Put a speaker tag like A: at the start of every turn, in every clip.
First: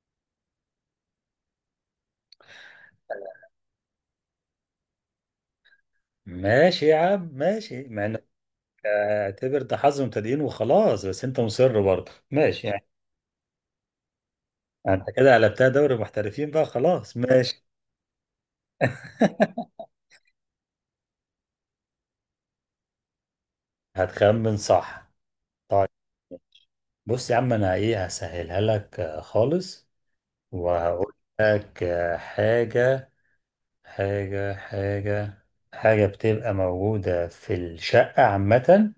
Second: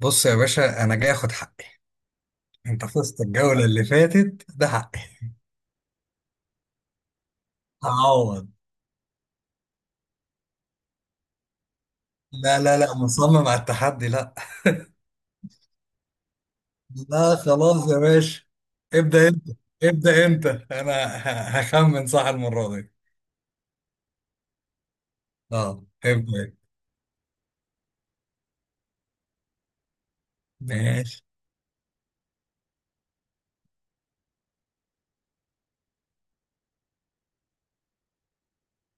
A: بص يا باشا، انا جاي اخد حقي. انت فزت الجولة اللي فاتت، ده حقي
B: ماشي يا عم، ماشي. مع انك
A: هعوض.
B: اعتبر ده حظ مبتدئين وخلاص، بس انت مصر برضه،
A: لا
B: ماشي
A: لا
B: يعني.
A: لا مصمم على التحدي. لا
B: انت كده قلبتها دوري محترفين بقى، خلاص
A: لا
B: ماشي.
A: خلاص يا باشا. ابدأ انت. ابدأ انت، انا هخمن صح المرة دي.
B: هتخمن صح؟
A: اه
B: طيب
A: ابدأ انت.
B: بص يا عم، انا ايه، هسهلها لك خالص. وهقول
A: ماشي.
B: لك حاجة. حاجة حاجة حاجة بتبقى موجودة في الشقة عامة.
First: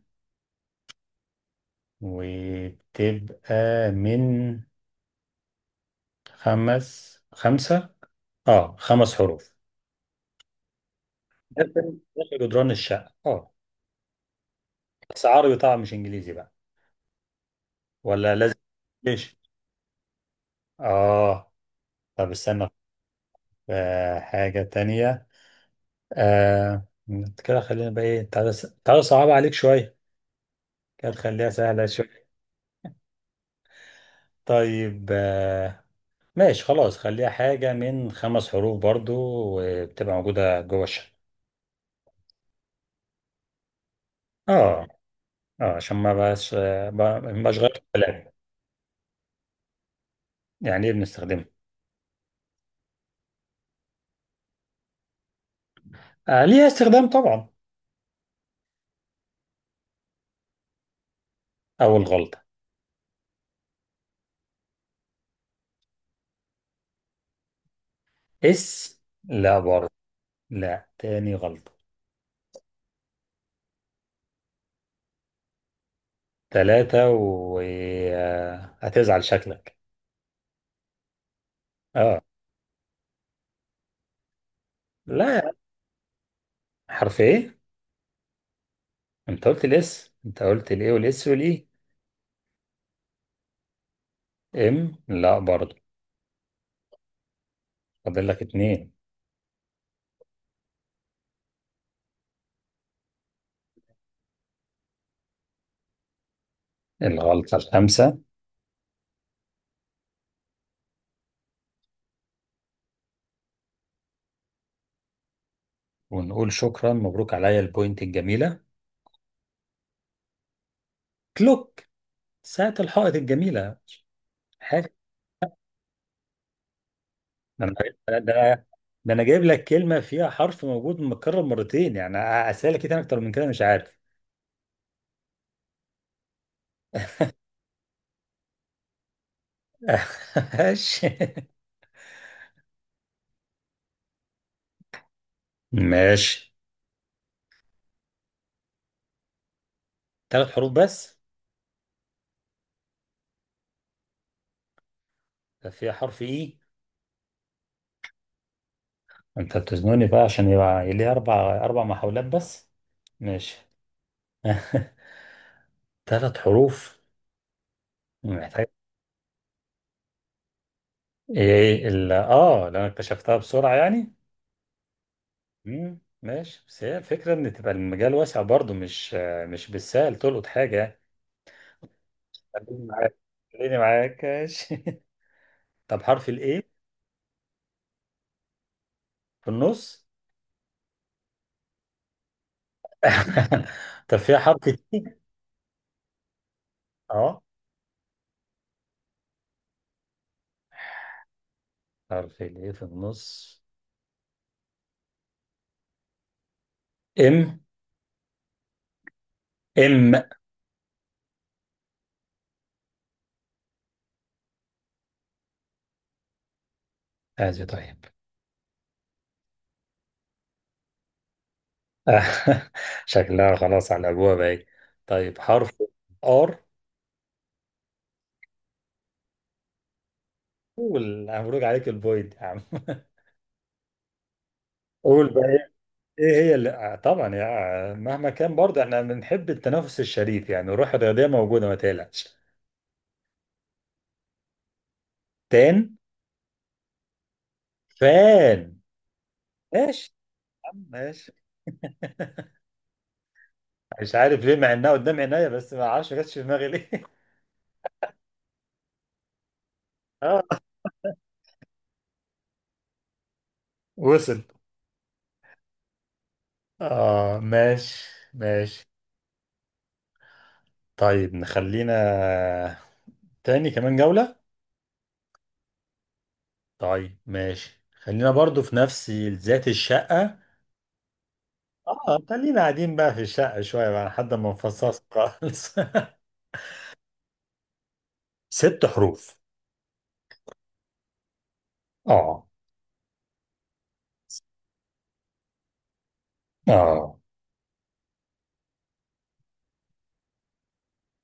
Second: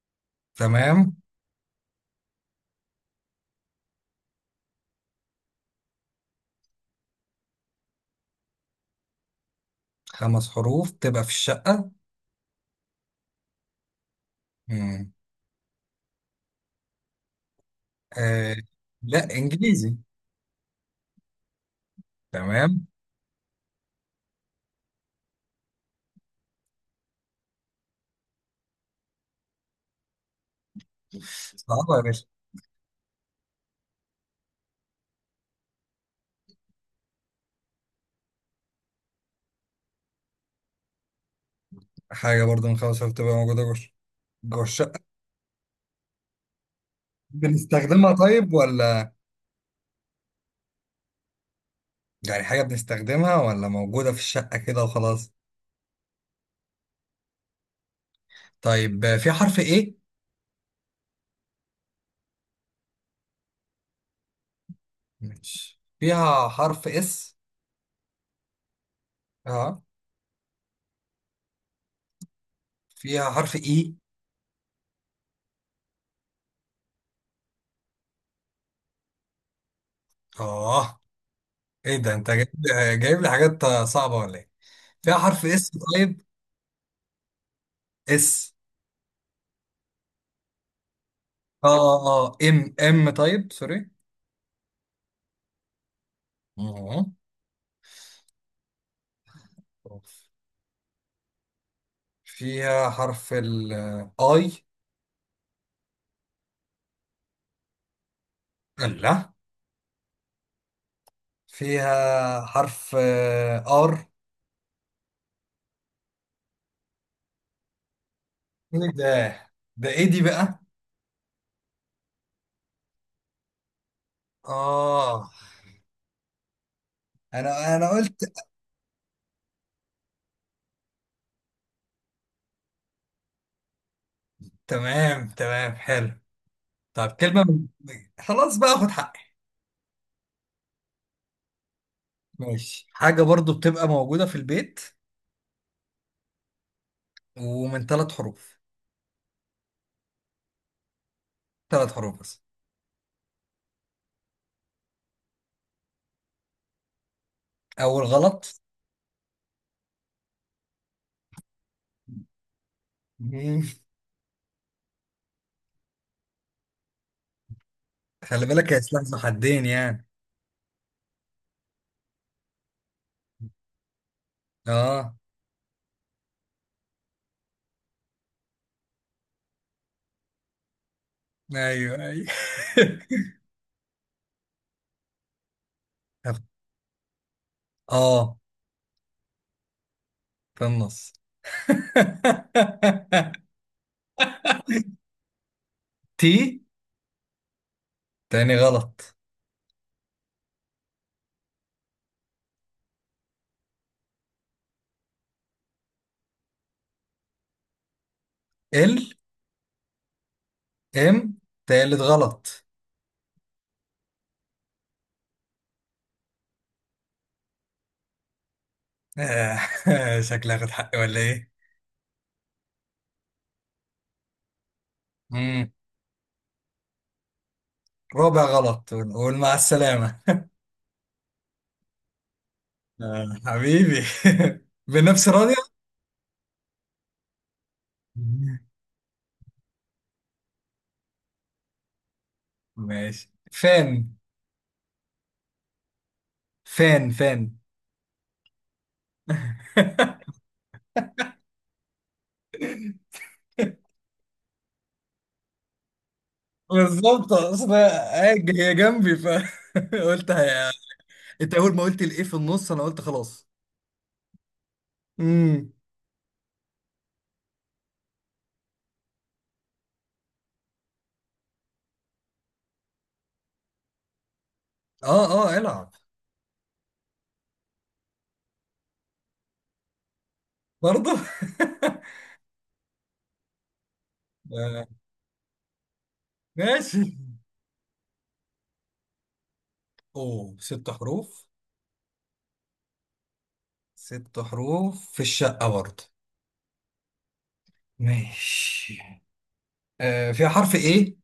A: تمام.
B: وبتبقى من خمس خمسة اه خمس حروف.
A: خمس حروف تبقى في
B: ده
A: الشقة.
B: فيلم اسمه جدران الشقة، اه.
A: مم.
B: بس عربي طبعا، مش انجليزي بقى، ولا لازم؟
A: آه. لا
B: ليش؟
A: انجليزي.
B: اه. طب استنى.
A: تمام.
B: آه، حاجة تانية. آه، كده خلينا بقى ايه، تعالى، تعالى صعبة عليك شوية. كده تخليها سهلة
A: صعبة يا
B: شوية.
A: باشا.
B: طيب آه، ماشي خلاص. خليها حاجة من خمس حروف برضو، وبتبقى موجودة جوه الشقة.
A: حاجة برضو من خمس حروف تبقى موجودة جوه
B: اه
A: الشقة.
B: اه، عشان ما بقاش ما بقاش غير
A: بنستخدمها
B: كلام.
A: طيب ولا؟
B: يعني ايه بنستخدمها؟
A: يعني حاجة بنستخدمها ولا موجودة في الشقة كده وخلاص؟
B: آه، ليها استخدام طبعا.
A: طيب في حرف ايه؟
B: أول غلطة.
A: مش فيها حرف اس؟
B: اس؟ لا
A: اه
B: برضه. لا، تاني غلطة.
A: فيها حرف اي.
B: تلاتة وهتزعل شكلك.
A: اه ايه ده
B: اه.
A: انت جايب، جايب لي حاجات صعبة ولا ايه؟ فيها حرف
B: لا،
A: اس؟ طيب
B: حرف ايه؟
A: اس.
B: انت قلت الاس، انت قلت الايه والاس والاي.
A: اه ام ام، طيب سوري.
B: ام؟ لا برضه.
A: اه
B: فاضل لك اتنين.
A: فيها حرف ال اي؟
B: الغلطة الخامسة.
A: لا، فيها حرف ار؟
B: ونقول شكرا، مبروك عليا البوينت الجميلة.
A: ايه ده، ده ايه دي بقى؟
B: كلوك، ساعة الحائط الجميلة. حاجة،
A: اه.
B: ده انا،
A: انا قلت.
B: ده ده أنا جايب لك كلمة فيها حرف موجود متكرر مرتين، يعني اسألك ايه تاني اكتر من كده؟ مش عارف.
A: تمام تمام حلو. طب كلمة خلاص بقى خد حقي.
B: ماشي
A: ماشي. حاجة برضو بتبقى موجودة في البيت،
B: ماشي.
A: ومن ثلاث حروف.
B: ثلاث حروف بس.
A: ثلاث حروف بس.
B: ده فيها حرف اي.
A: أول غلط.
B: انت بتزنوني بقى، عشان يبقى ليه اربع محاولات بس. ماشي.
A: مم.
B: ثلاث حروف،
A: خلي
B: محتاج
A: بالك، يا سلاح ذو حدين يعني.
B: ايه ال اه لو انا اكتشفتها بسرعة يعني.
A: اه.
B: مم. ماشي، بس هي الفكرة ان تبقى المجال واسع برضو، مش بالسهل تلقط حاجة يعني.
A: ايوه ايوه.
B: خليني معاك، خليني معاك ماشي. طب حرف
A: طب،
B: الايه
A: اه
B: في النص.
A: في النص.
B: طب فيها حرف تي؟
A: تي؟
B: اه،
A: تاني غلط.
B: حرف الايه في النص. ام؟
A: ال؟
B: ام؟
A: ام؟ تالت غلط.
B: هذه؟ طيب.
A: آه. شكلي هاخد حقي ولا
B: شكلها خلاص على ابوها ايه. طيب،
A: ايه؟
B: حرف ار.
A: رابع غلط، ونقول مع السلامة.
B: مبروك عليك البوينت يا عم.
A: آه حبيبي. بنفس
B: قول بقى ايه.
A: راضية.
B: إيه هي اللي طبعا يا مهما كان برضه، احنا بنحب التنافس الشريف، يعني الروح الرياضيه موجوده، ما تقلقش.
A: ماشي، فان،
B: تان.
A: فان فان.
B: فان. ماشي يا عم، ماشي. مش عارف ليه، مع انها قدام عينيا، بس ما اعرفش ما جاتش في دماغي ليه.
A: بالظبط، اصل هي، هي جنبي فقلت
B: اه،
A: هي. انت اول ما قلت الايه في النص انا قلت خلاص.
B: وصل.
A: امم.
B: اه، ماشي ماشي. طيب نخلينا تاني كمان جوله.
A: اه اه العب.
B: طيب ماشي، خلينا برضو في نفس ذات الشقة.
A: برضه.
B: اه، خلينا قاعدين بقى في الشقة شوية، بقى لحد ما
A: آه،
B: نفصص خالص.
A: ماشي.
B: ست حروف.
A: اوه، ست حروف.
B: اه
A: ست حروف في الشقة برضه.
B: اه،
A: ماشي. آه فيها حرف ايه؟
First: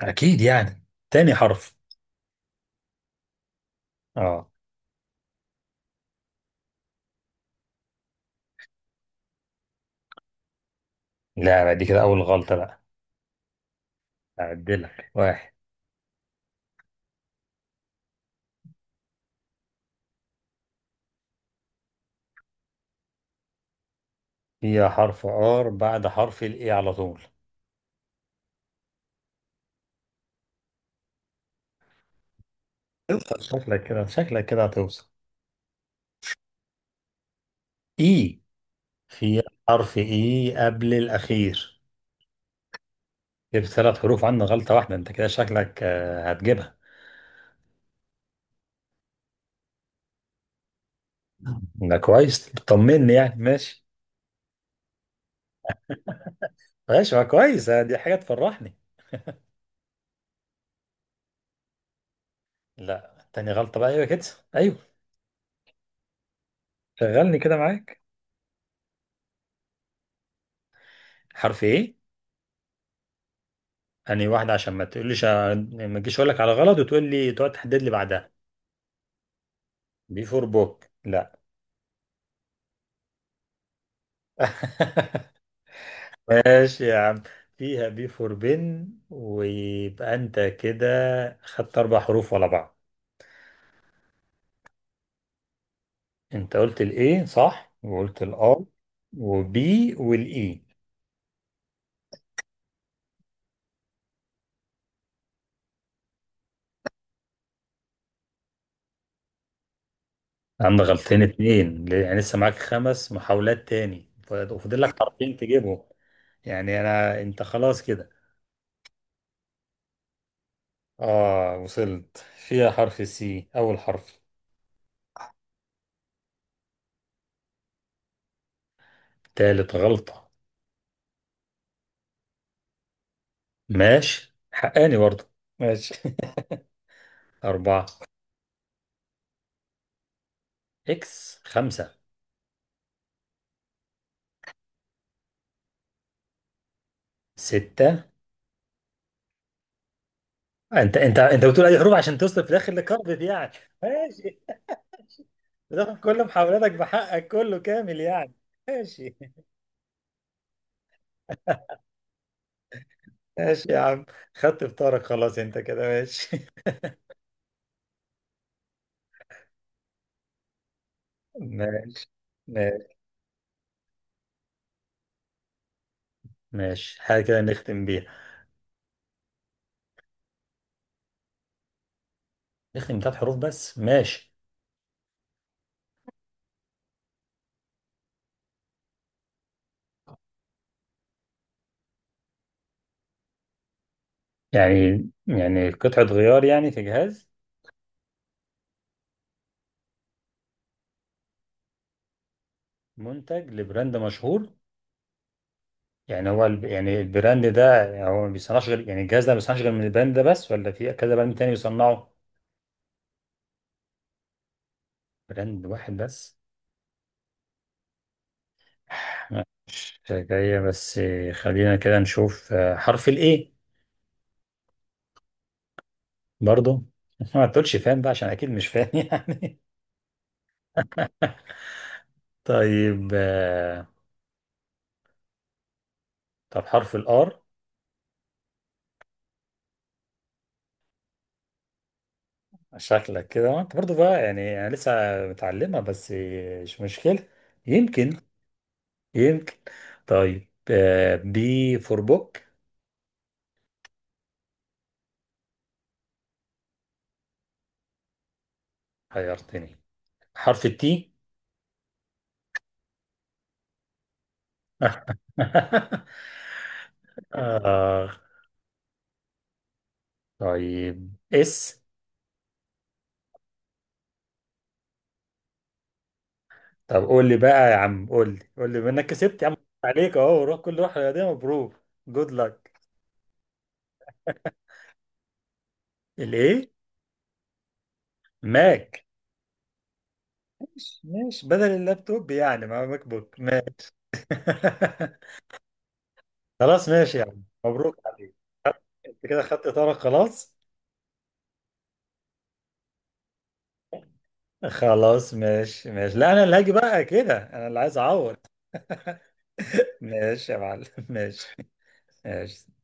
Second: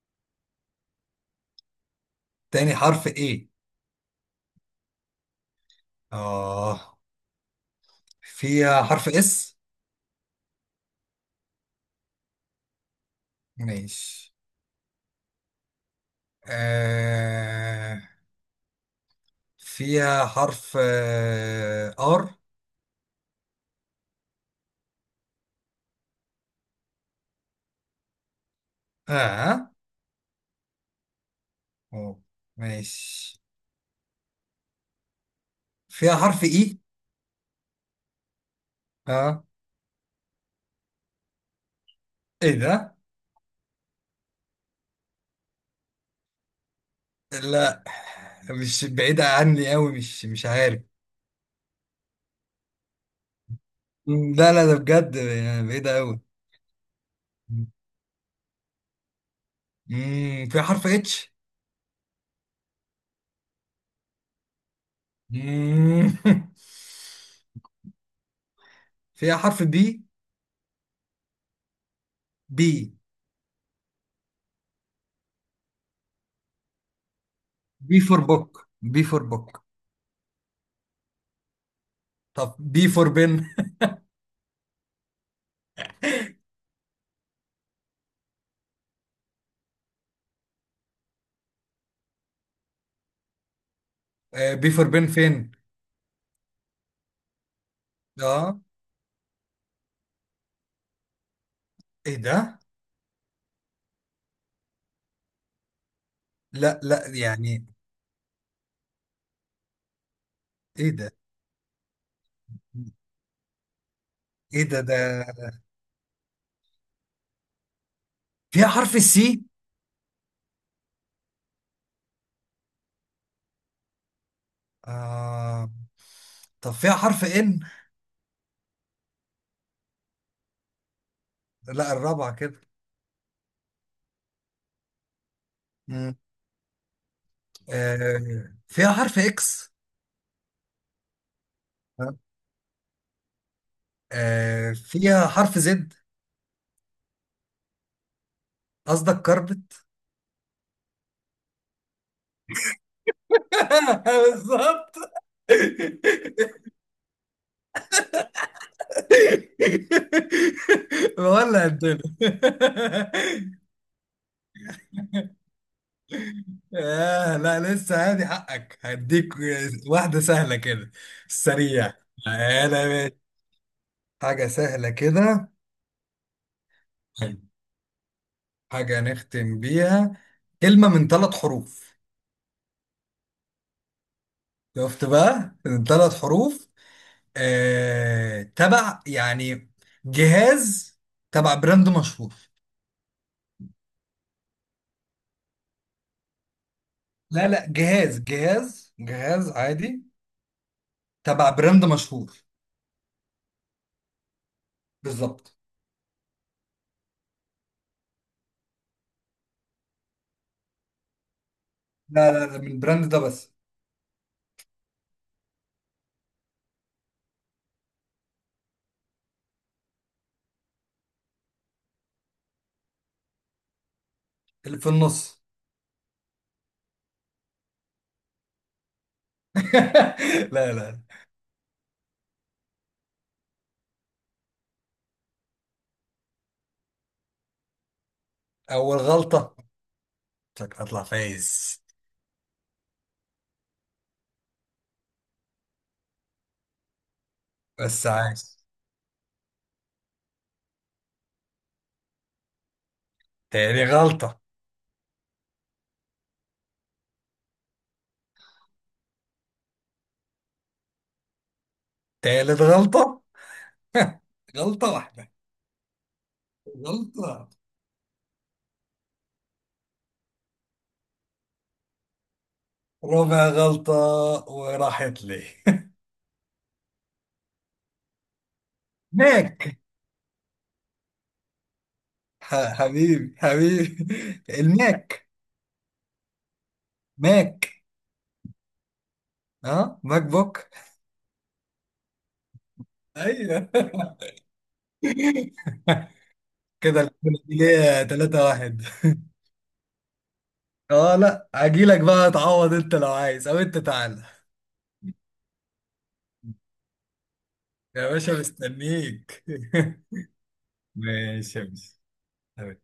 B: اكيد يعني. تاني حرف.
A: تاني حرف ايه؟
B: اه.
A: اه. فيها حرف اس؟
B: لا بقى، دي كده اول غلطة بقى.
A: ماشي.
B: اعدلك واحد.
A: آه فيها حرف ار؟
B: هي حرف ار بعد حرف الاي على طول.
A: اه. أوه. ماشي.
B: اوصل، شكلك كده، شكلك كده هتوصل.
A: فيها حرف اي؟
B: اي، في
A: اه.
B: حرف اي قبل الاخير.
A: ايه ده؟
B: جبت ثلاث حروف عندنا، غلطة واحدة، انت كده شكلك هتجيبها.
A: لا، مش بعيدة عني قوي، مش عارف.
B: ده كويس، طمني يعني، ماشي.
A: مم، لا لا ده بجد يعني بعيدة قوي.
B: ماشي، ما كويس دي حاجة تفرحني.
A: امم، فيها حرف اتش؟
B: لا، تاني غلطة بقى. ايوه كده، ايوه.
A: مم.
B: شغلني كده معاك.
A: فيها حرف بي؟
B: حرف ايه؟
A: بي،
B: اني واحدة، عشان ما تقوليش ما تجيش اقول لك على غلط، وتقول لي تقعد تحدد لي
A: بي فور
B: بعدها.
A: بوك، بي فور بوك.
B: بي فور بوك؟ لا.
A: طب بي فور بن.
B: ماشي يا عم. فيها بي فور بن، ويبقى انت كده خدت اربع حروف ورا بعض.
A: آه، بي فور بن فين؟
B: انت قلت الايه صح، وقلت
A: اه
B: الار وبي والاي.
A: ايه ده؟ لا لا يعني
B: عم
A: ايه ده،
B: غلطين اتنين يعني، لسه معاك خمس محاولات تاني
A: ايه
B: وفاضل
A: ده
B: لك
A: ده
B: حرفين تجيبهم. يعني انا، انت خلاص كده.
A: فيها حرف السي؟
B: اه، وصلت. فيها حرف سي، اول حرف.
A: آه. طب فيها حرف ان؟
B: تالت غلطة.
A: لا، الرابعة كده.
B: ماشي، حقاني برضه. ماشي.
A: مم.
B: أربعة.
A: آه فيها حرف اكس؟
B: إكس، خمسة.
A: آه فيها حرف زد؟
B: ستة.
A: قصدك كربت.
B: أنت بتقول أي حروف عشان توصل في الآخر لكارفد يعني. ماشي.
A: بالظبط.
B: بتاخد كل محاولاتك بحقك كله كامل يعني. ماشي.
A: ولا الدنيا.
B: ماشي يا عم. خدت فطارك خلاص، أنت كده ماشي.
A: آه لا، لسه هادي حقك، هديك واحدة سهلة كده، سريع.
B: ماشي. ماشي.
A: انا حاجة سهلة كده.
B: ماشي، حاجة
A: حلو،
B: كده نختم بيها.
A: حاجة نختم بيها. كلمة من ثلاث حروف.
B: نختم بثلاث حروف بس، ماشي.
A: شفت بقى، من ثلاث حروف. تبع يعني جهاز، تبع براند مشهور.
B: يعني قطعة غيار يعني، في جهاز؟
A: لا لا، جهاز جهاز عادي، تبع براند مشهور.
B: منتج لبراند مشهور؟
A: بالظبط.
B: يعني هو البراند ده يعني هو ما بيصنعش غير، يعني الجهاز ده ما بيصنعش غير من البراند ده بس، ولا في كذا براند تاني بيصنعه؟
A: لا لا لا، من البراند ده بس.
B: براند واحد بس. مش جاية. بس خلينا كده نشوف حرف الايه.
A: اللي في النص.
B: برضو؟ ما تقولش فاهم بقى، عشان اكيد مش فاهم يعني.
A: لا لا.
B: طيب طب حرف الار.
A: أول غلطة. شكلك هطلع فايز.
B: شكلك كده، وانت برضو بقى يعني، انا لسه متعلمة، بس مش مشكلة.
A: بس
B: يمكن،
A: عايز.
B: يمكن. طيب بي فور بوك؟
A: تاني غلطة.
B: حيرتني. حرف التي.
A: تالت غلطة. غلطة واحدة. غلطة.
B: آه. طيب اس.
A: ربع غلطة وراحت لي.
B: طب قول لي بقى يا عم، قول لي، قول لي منك، كسبت يا عم.
A: ماك.
B: عليك اهو، روح كل، روح رياضية، مبروك. جود لك.
A: حبيبي حبيبي. الماك.
B: الايه.
A: ماك.
B: ماك.
A: ها، ماك بوك.
B: ماشي ماشي، بدل اللابتوب يعني، مع ماك بوك
A: ايوه.
B: ماشي. خلاص
A: كده
B: ماشي يا عم، مبروك
A: الكلية
B: عليك.
A: 3 واحد.
B: انت كده خدت اطارك خلاص.
A: اه لا، اجيلك بقى تعوض انت لو عايز، او انت تعالى.
B: خلاص ماشي ماشي، لا انا اللي هاجي بقى كده، انا اللي عايز
A: يا باشا
B: اعوض.
A: مستنيك.
B: ماشي يا معلم. ماشي،
A: ماشي يا باشا.
B: ماشي.